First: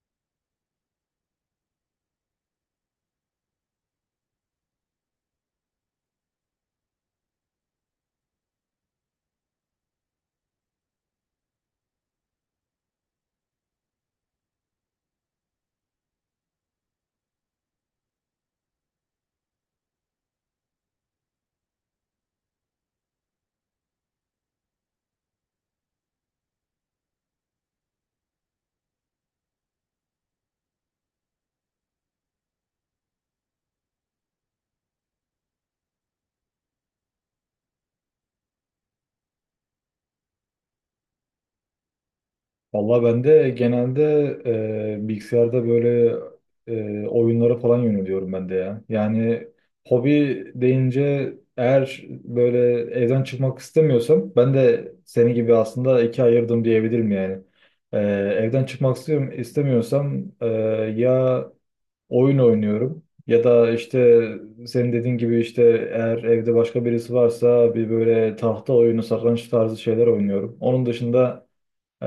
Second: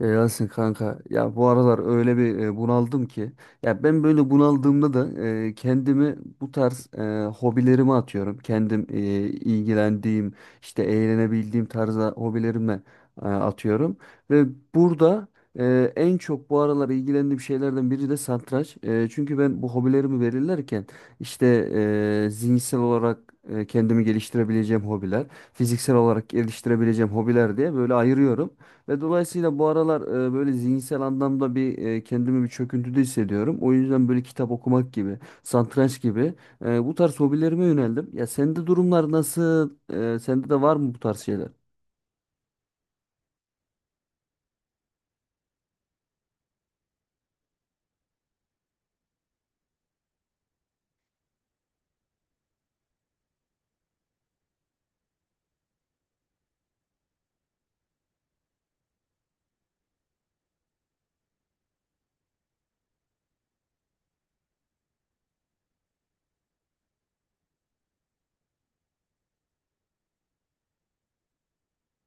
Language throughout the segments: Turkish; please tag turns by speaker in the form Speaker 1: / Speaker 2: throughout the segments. Speaker 1: Ya Yasin kanka ya bu aralar öyle bir bunaldım ki ya ben böyle bunaldığımda da kendimi bu tarz hobilerime atıyorum. Kendim ilgilendiğim işte eğlenebildiğim tarzda hobilerime atıyorum. Ve burada en çok bu aralar ilgilendiğim şeylerden biri de satranç. Çünkü ben bu hobilerimi belirlerken işte zihinsel olarak kendimi geliştirebileceğim hobiler, fiziksel olarak geliştirebileceğim hobiler diye böyle ayırıyorum. Ve dolayısıyla bu aralar böyle zihinsel anlamda bir kendimi bir çöküntüde hissediyorum. O yüzden böyle kitap okumak gibi, satranç gibi bu tarz hobilerime yöneldim. Ya sende durumlar nasıl? Sende de var mı bu tarz şeyler?
Speaker 2: Valla ben de genelde bilgisayarda böyle oyunlara falan yöneliyorum ben de ya. Yani hobi deyince eğer böyle evden çıkmak istemiyorsam ben de seni gibi aslında ikiye ayırdım diyebilirim yani. E, evden çıkmak istiyorum, istemiyorsam ya oyun oynuyorum ya da işte senin dediğin gibi işte eğer evde başka birisi varsa bir böyle tahta oyunu, satranç tarzı şeyler oynuyorum. Onun dışında ee,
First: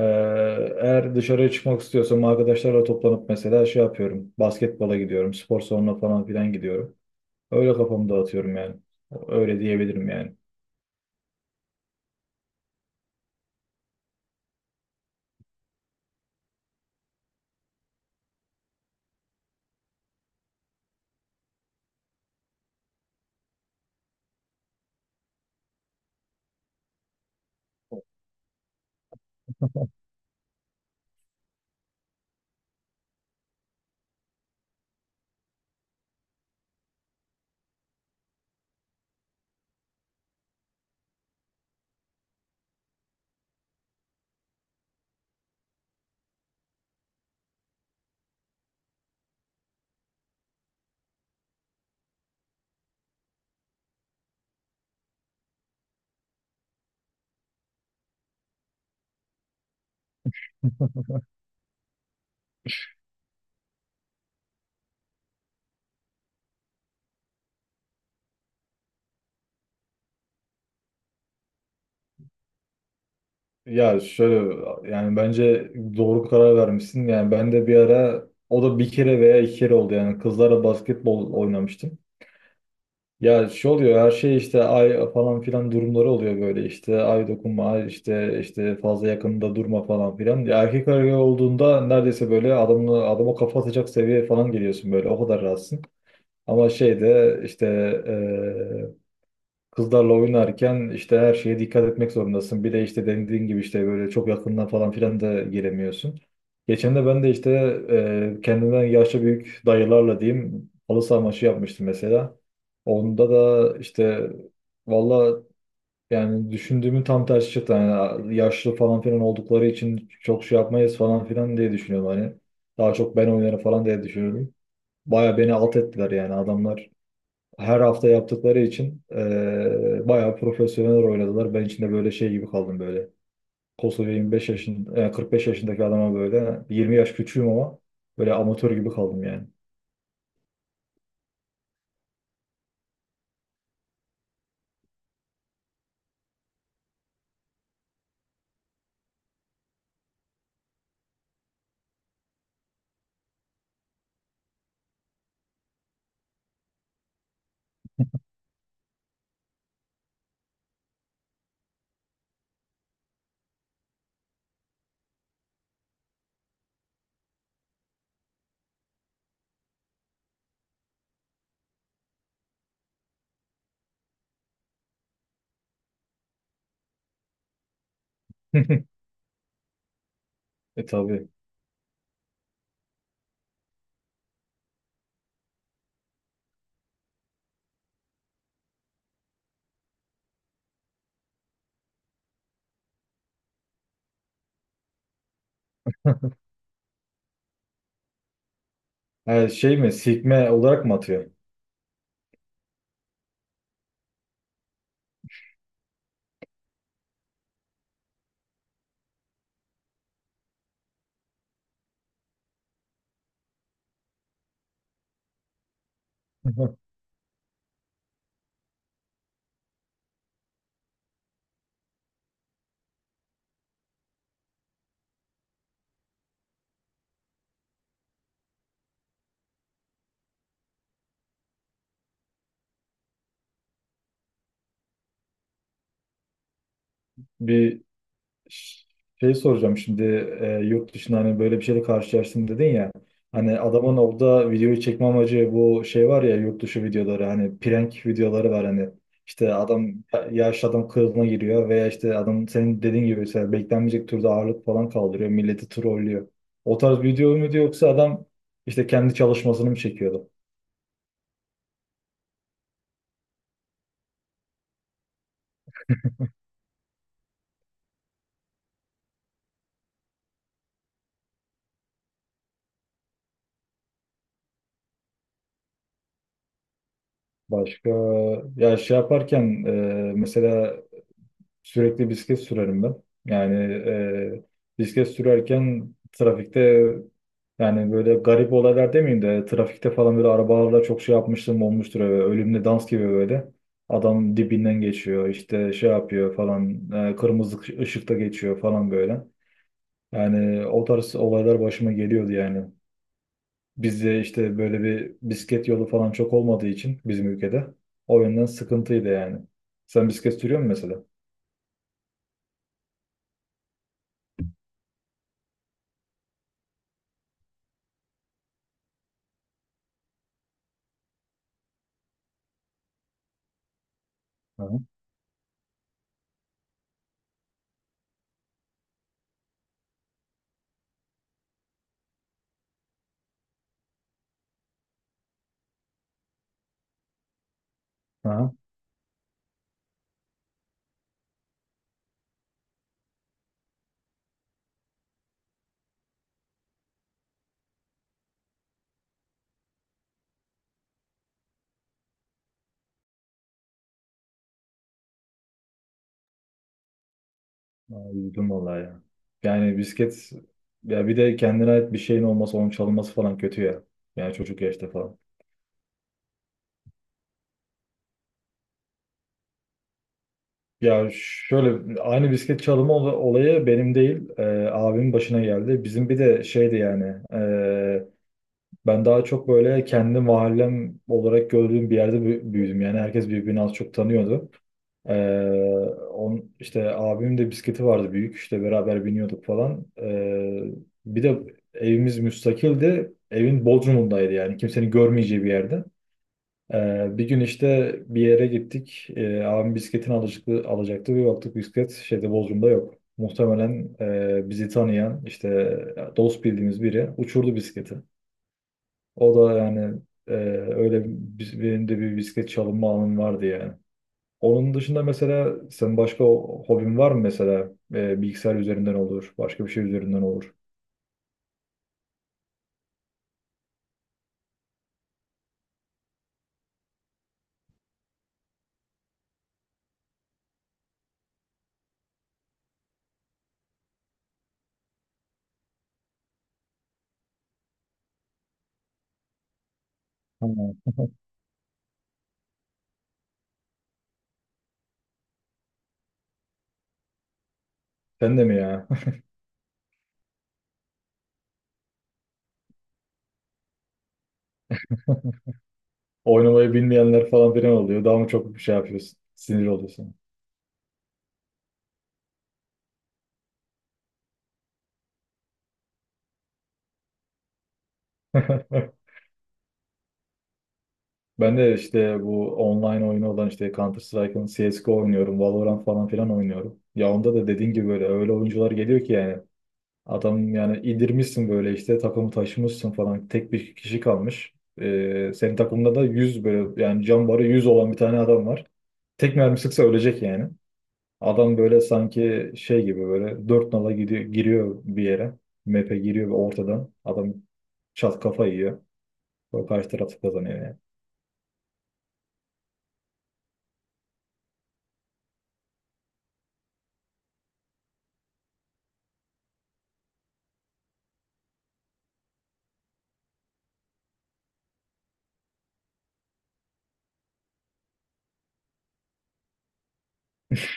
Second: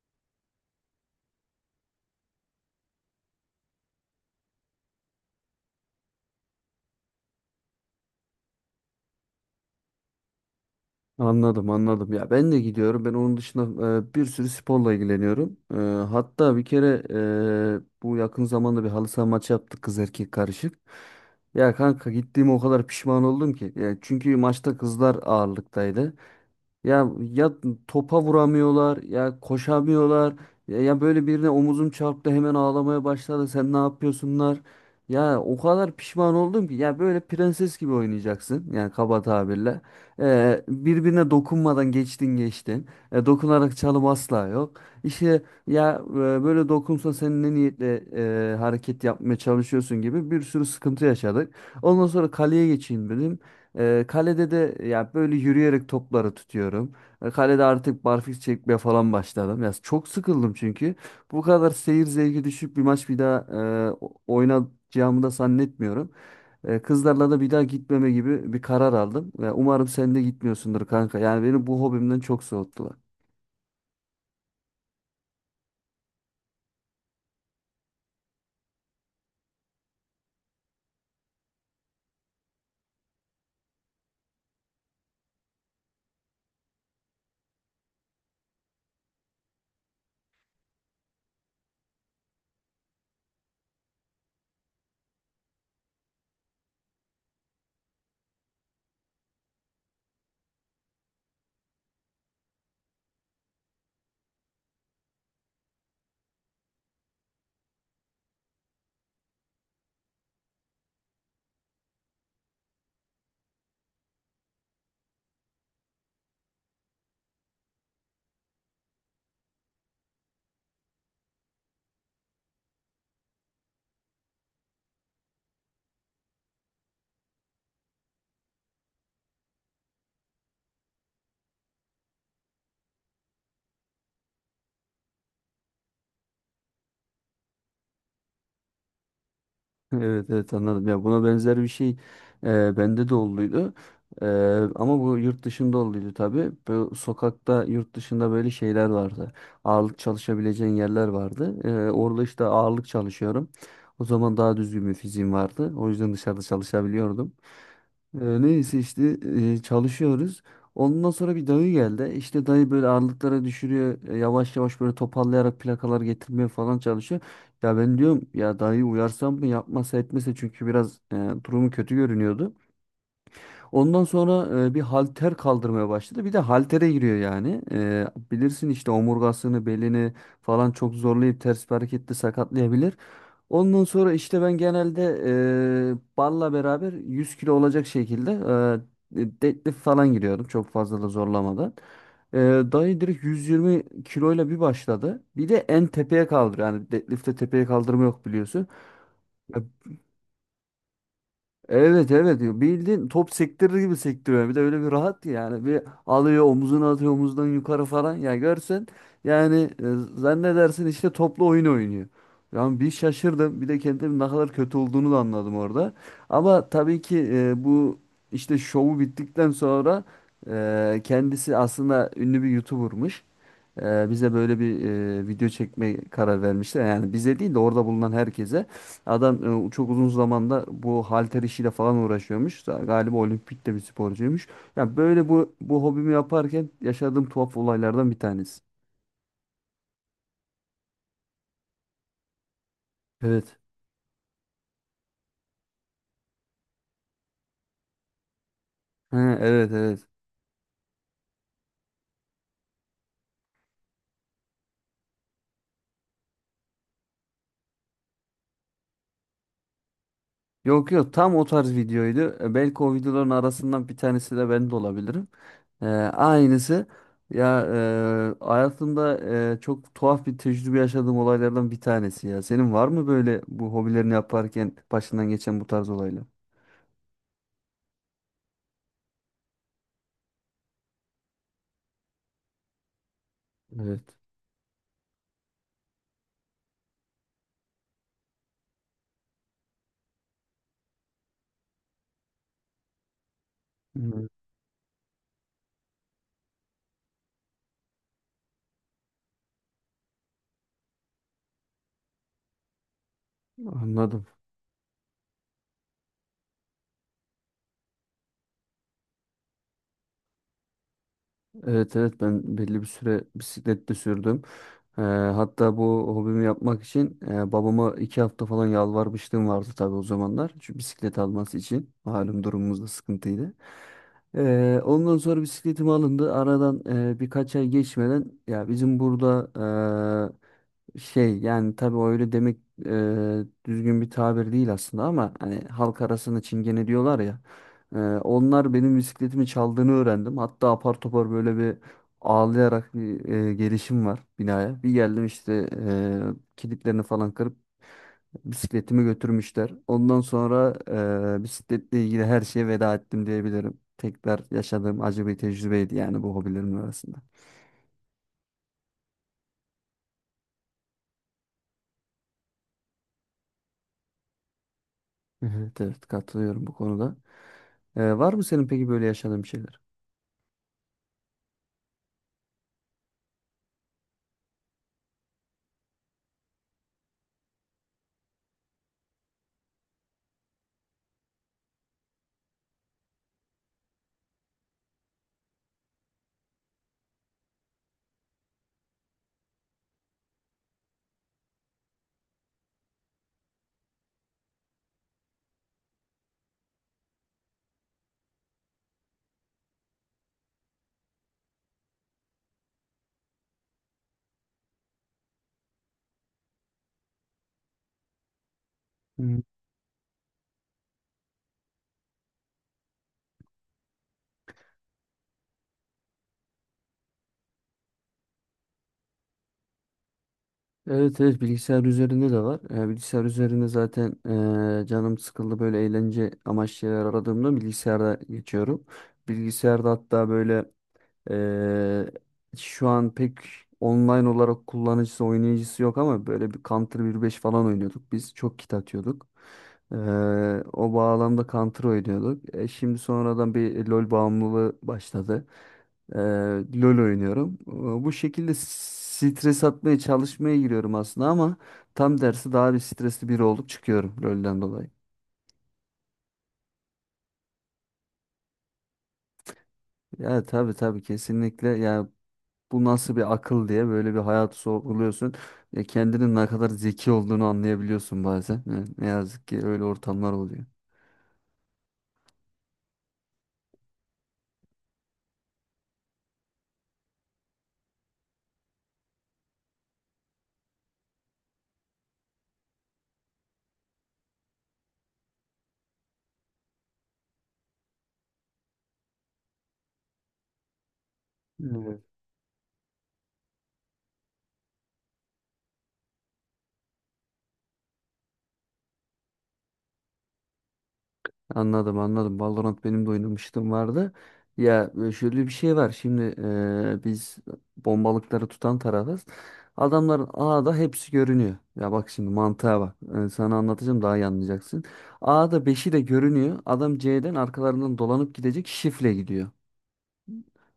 Speaker 2: eğer dışarıya çıkmak istiyorsam arkadaşlarla toplanıp mesela şey yapıyorum. Basketbola gidiyorum, spor salonuna falan filan gidiyorum. Öyle kafamı dağıtıyorum yani. Öyle diyebilirim yani.
Speaker 1: Anladım, anladım. Ya ben de gidiyorum. Ben onun dışında bir sürü sporla ilgileniyorum. Hatta bir kere bu yakın zamanda bir halı saha maçı yaptık, kız erkek karışık. Ya kanka, gittiğime o kadar pişman oldum ki. Ya çünkü maçta kızlar ağırlıktaydı. Ya ya topa vuramıyorlar, ya koşamıyorlar. Ya böyle birine omuzum çarptı, hemen ağlamaya başladı. Sen ne yapıyorsunlar? Ya o kadar pişman oldum ki, ya böyle prenses gibi oynayacaksın yani, kaba tabirle. Birbirine dokunmadan geçtin geçtin. Dokunarak çalım asla yok. İşte ya, böyle dokunsa sen ne niyetle hareket yapmaya çalışıyorsun gibi bir sürü sıkıntı yaşadık. Ondan sonra kaleye geçeyim dedim. Kalede de ya böyle yürüyerek topları tutuyorum. Kalede artık barfiks çekmeye falan başladım. Ya çok sıkıldım çünkü. Bu kadar seyir zevki düşük bir maç bir daha oynayacağımı da zannetmiyorum. Kızlarla da bir daha gitmeme gibi bir karar aldım. Ya umarım sen de gitmiyorsundur kanka. Yani beni bu hobimden çok soğuttular.
Speaker 2: Ya şöyle yani bence doğru karar vermişsin. Yani ben de bir ara o da bir kere veya iki kere oldu yani kızlarla basketbol oynamıştım. Ya şey oluyor her şey işte ay falan filan durumları oluyor böyle işte ay dokunma ay işte işte fazla yakında durma falan filan. Ya erkek arıyor olduğunda neredeyse böyle adamla adama kafa atacak seviyeye falan geliyorsun böyle o kadar rahatsın. Ama şeyde işte kızlarla oynarken işte her şeye dikkat etmek zorundasın. Bir de işte dediğin gibi işte böyle çok yakından falan filan da giremiyorsun. Geçen de ben de işte kendimden yaşça büyük dayılarla diyeyim halı saha maçı yapmıştım mesela. Onda da işte valla yani düşündüğümün tam tersi çıktı. Yani yaşlı falan filan oldukları için çok şey yapmayız falan filan diye düşünüyorum hani. Daha çok ben oynarım falan diye düşünüyorum. Baya beni alt ettiler yani adamlar her hafta yaptıkları için bayağı profesyonel oynadılar. Ben içinde böyle şey gibi kaldım böyle. Kosova 25 yaşın, 45 yaşındaki adama böyle 20 yaş küçüğüm ama böyle amatör gibi kaldım yani.
Speaker 1: Evet, evet, anladım. Ya buna benzer bir şey bende de olduydu. E, Ama bu yurt dışında olduydu tabii. Bu sokakta yurt dışında böyle şeyler vardı. Ağırlık çalışabileceğin yerler vardı. Orada işte ağırlık çalışıyorum. O zaman daha düzgün bir fiziğim vardı. O yüzden dışarıda çalışabiliyordum. Neyse işte çalışıyoruz. Ondan sonra bir dayı geldi. İşte dayı böyle ağırlıklara düşürüyor. Yavaş yavaş böyle toparlayarak plakalar getirmeye falan çalışıyor. Ya ben diyorum ya dayı uyarsam mı yapmasa etmese çünkü biraz durumu kötü görünüyordu. Ondan sonra bir halter kaldırmaya başladı. Bir de haltere giriyor yani. E, bilirsin işte omurgasını, belini falan
Speaker 2: E
Speaker 1: çok
Speaker 2: tabii.
Speaker 1: zorlayıp ters bir hareketle sakatlayabilir. Ondan sonra işte ben genelde barla beraber 100 kilo olacak şekilde deadlift falan giriyordum. Çok fazla da zorlamadan. E, Dayı direkt 120 kiloyla bir başladı. Bir de en tepeye kaldır. Yani deadlift'te tepeye kaldırma yok biliyorsun.
Speaker 2: Ha, şey mi? Sikme olarak mı atıyor?
Speaker 1: Evet, evet, diyor. Bildiğin top sektirir gibi sektiriyor. Bir de öyle bir rahat ki yani. Bir alıyor omuzuna atıyor, omuzdan yukarı falan. Ya görsen yani, zannedersin işte toplu oyun oynuyor. Yani bir şaşırdım. Bir de kendim ne kadar kötü olduğunu da anladım orada. Ama tabii ki bu işte şovu bittikten sonra kendisi aslında ünlü bir YouTuber'mış. Bize böyle bir video çekme karar vermişler. Yani bize değil de orada bulunan herkese. Adam çok uzun zamanda bu halter işiyle falan uğraşıyormuş. Galiba olimpikte bir sporcuymuş. Ya böyle bu hobimi yaparken yaşadığım tuhaf
Speaker 2: Bir
Speaker 1: olaylardan bir tanesi.
Speaker 2: şey soracağım şimdi, yurt dışında hani böyle bir şeyle karşılaştım dedin ya.
Speaker 1: Evet.
Speaker 2: Hani adamın orada videoyu çekme amacı bu şey var ya, yurt dışı videoları hani prank videoları var hani.
Speaker 1: Ha,
Speaker 2: İşte
Speaker 1: evet,
Speaker 2: adam
Speaker 1: evet.
Speaker 2: yaşlı adam kılığına giriyor veya işte adam senin dediğin gibi mesela beklenmeyecek türde ağırlık falan kaldırıyor. Milleti trollüyor. O tarz video muydu yoksa adam işte kendi çalışmasını mı çekiyordu?
Speaker 1: Yok, yok, tam o tarz videoydu. E, belki o videoların arasından bir tanesi de ben de olabilirim. Aynısı. Ya hayatımda çok tuhaf bir tecrübe yaşadığım olaylardan bir tanesi ya. Senin var mı böyle bu hobilerini yaparken başından geçen bu tarz olaylar?
Speaker 2: Başka ya şey yaparken, mesela sürekli bisiklet sürerim ben. Yani
Speaker 1: Evet.
Speaker 2: bisiklet sürerken trafikte yani böyle garip olaylar demeyeyim de trafikte falan böyle arabalarla çok şey yapmıştım olmuştur. Öyle, ölümle dans gibi böyle.
Speaker 1: Hı.
Speaker 2: Adam dibinden geçiyor işte şey yapıyor falan, kırmızı ışıkta geçiyor falan böyle. Yani o tarz olaylar başıma geliyordu yani. Bizde
Speaker 1: Anladım.
Speaker 2: işte böyle bir bisiklet yolu falan çok olmadığı için bizim ülkede, o yönden sıkıntıydı yani. Sen bisiklet sürüyor musun mesela?
Speaker 1: Evet, evet, ben belli bir süre bisiklet de sürdüm. Hatta bu hobimi yapmak için babama iki hafta falan yalvarmışlığım vardı tabii o zamanlar. Şu bisiklet alması için. Malum durumumuz da sıkıntıydı.
Speaker 2: Hı hı.
Speaker 1: Ondan sonra bisikletim alındı. Aradan birkaç ay geçmeden ya bizim burada şey yani tabii o öyle demek düzgün bir tabir değil aslında ama hani halk arasında çingene diyorlar ya.
Speaker 2: Hı hı.
Speaker 1: Onlar benim bisikletimi çaldığını öğrendim. Hatta apar topar böyle bir ağlayarak bir gelişim var binaya. Bir geldim işte kilitlerini falan kırıp bisikletimi götürmüşler. Ondan sonra bisikletle ilgili her şeye veda ettim diyebilirim. Tekrar yaşadığım acı bir tecrübeydi yani bu hobilerimin arasında.
Speaker 2: Aa, üzüldüm vallahi ya. Yani bisiklet, ya bir de kendine ait bir şeyin olması onun çalınması falan kötü ya. Yani çocuk yaşta falan.
Speaker 1: Evet, evet, katılıyorum bu konuda. Var mı senin peki böyle yaşadığın şeyler?
Speaker 2: Ya şöyle, aynı bisiklet çalımı olayı benim değil, abimin başına geldi. Bizim bir de şeydi yani ben daha çok böyle kendi mahallem olarak gördüğüm bir yerde büyüdüm. Yani herkes birbirini az çok tanıyordu. Ee, on, işte abimin de bisikleti vardı büyük. İşte beraber biniyorduk falan. Bir de evimiz müstakildi. Evin Bodrum'undaydı yani. Kimsenin görmeyeceği bir yerde. Bir gün işte bir yere gittik. Abim bisikletini alacaktı. Bir baktık bisiklet şeyde Bodrum'da yok. Muhtemelen bizi tanıyan işte dost bildiğimiz biri uçurdu bisikleti. O
Speaker 1: Hı.
Speaker 2: da yani e, benim de bir bisiklet çalınma anım vardı yani. Onun dışında mesela sen başka hobin var mı mesela? E, bilgisayar üzerinden olur, başka bir şey üzerinden olur.
Speaker 1: Evet, evet, bilgisayar üzerinde de var. Bilgisayar üzerinde zaten canım sıkıldı böyle eğlence amaçlı şeyler aradığımda bilgisayarda geçiyorum. Bilgisayarda hatta böyle Ee, şu an pek online olarak kullanıcısı, oynayıcısı yok ama böyle bir Counter 1.5 falan oynuyorduk biz. Çok kit atıyorduk. Ee,
Speaker 2: Ha.
Speaker 1: O bağlamda Counter oynuyorduk. E, şimdi sonradan bir LoL bağımlılığı başladı. Ee, LoL oynuyorum. Bu
Speaker 2: Sen de
Speaker 1: şekilde
Speaker 2: mi ya?
Speaker 1: stres atmaya çalışmaya giriyorum aslında ama tam dersi daha bir stresli biri olup çıkıyorum LoL'den dolayı.
Speaker 2: Oynamayı bilmeyenler falan filan oluyor. Daha mı çok bir şey yapıyorsun? Sinir oluyorsun.
Speaker 1: Ya tabii, tabii, kesinlikle. Ya bu nasıl bir akıl diye böyle bir hayatı sorguluyorsun. Kendinin ne kadar zeki olduğunu anlayabiliyorsun bazen. E, ne yazık ki öyle ortamlar oluyor.
Speaker 2: Ben de işte bu online oyunu olan işte Counter Strike'ın CSGO oynuyorum. Valorant falan filan oynuyorum. Ya onda da dediğin gibi böyle öyle oyuncular geliyor ki yani. Adam yani indirmişsin böyle işte takımı taşımışsın falan. Tek bir kişi kalmış. Senin takımda da 100 böyle yani can barı 100 olan bir tane adam var. Tek mermi sıksa ölecek yani. Adam böyle
Speaker 1: Evet.
Speaker 2: sanki şey gibi böyle dört nala gidiyor, giriyor bir yere. Map'e giriyor ve ortadan. Adam çat kafa yiyor. O karşı taraf kazanıyor yani.
Speaker 1: Anladım, anladım. Valorant benim de oynamıştım vardı. Ya şöyle bir şey var. Şimdi biz bombalıkları tutan tarafız. Adamların A'da hepsi görünüyor. Ya bak şimdi mantığa bak. Sana anlatacağım daha iyi anlayacaksın. A'da beşi de görünüyor. Adam C'den arkalarından dolanıp gidecek, şifle gidiyor.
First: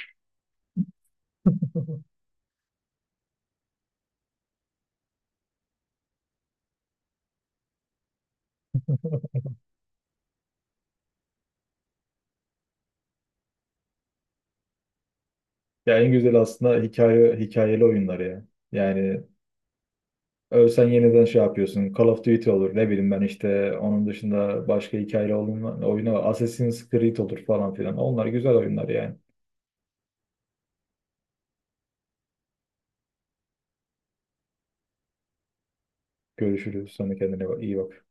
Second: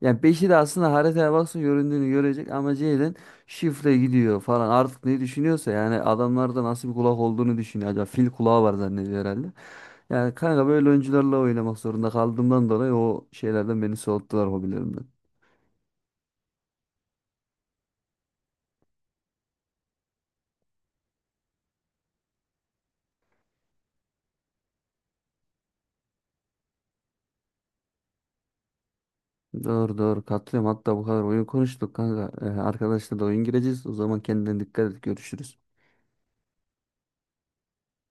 Speaker 1: Yani beşi de aslında haritaya baksın göründüğünü görecek ama Jalen şifre gidiyor falan, artık ne düşünüyorsa yani adamlarda nasıl bir kulak olduğunu düşünüyor. Acaba fil kulağı var zannediyor herhalde. Yani kanka böyle oyuncularla oynamak zorunda kaldığımdan dolayı o şeylerden beni soğuttular, hobilerimden.
Speaker 2: Ya en güzel aslında hikaye, hikayeli oyunlar ya. Yani ölsen yeniden şey yapıyorsun. Call of Duty olur. Ne bileyim ben işte onun dışında başka hikayeli oyunu Assassin's Creed olur falan filan. Onlar güzel oyunlar yani.
Speaker 1: Doğru, doğru, katılıyorum, hatta bu kadar oyun konuştuk kanka. Arkadaşlar da oyun gireceğiz, o zaman kendine dikkat et, görüşürüz.
Speaker 2: Görüşürüz. Sonra kendine iyi bak.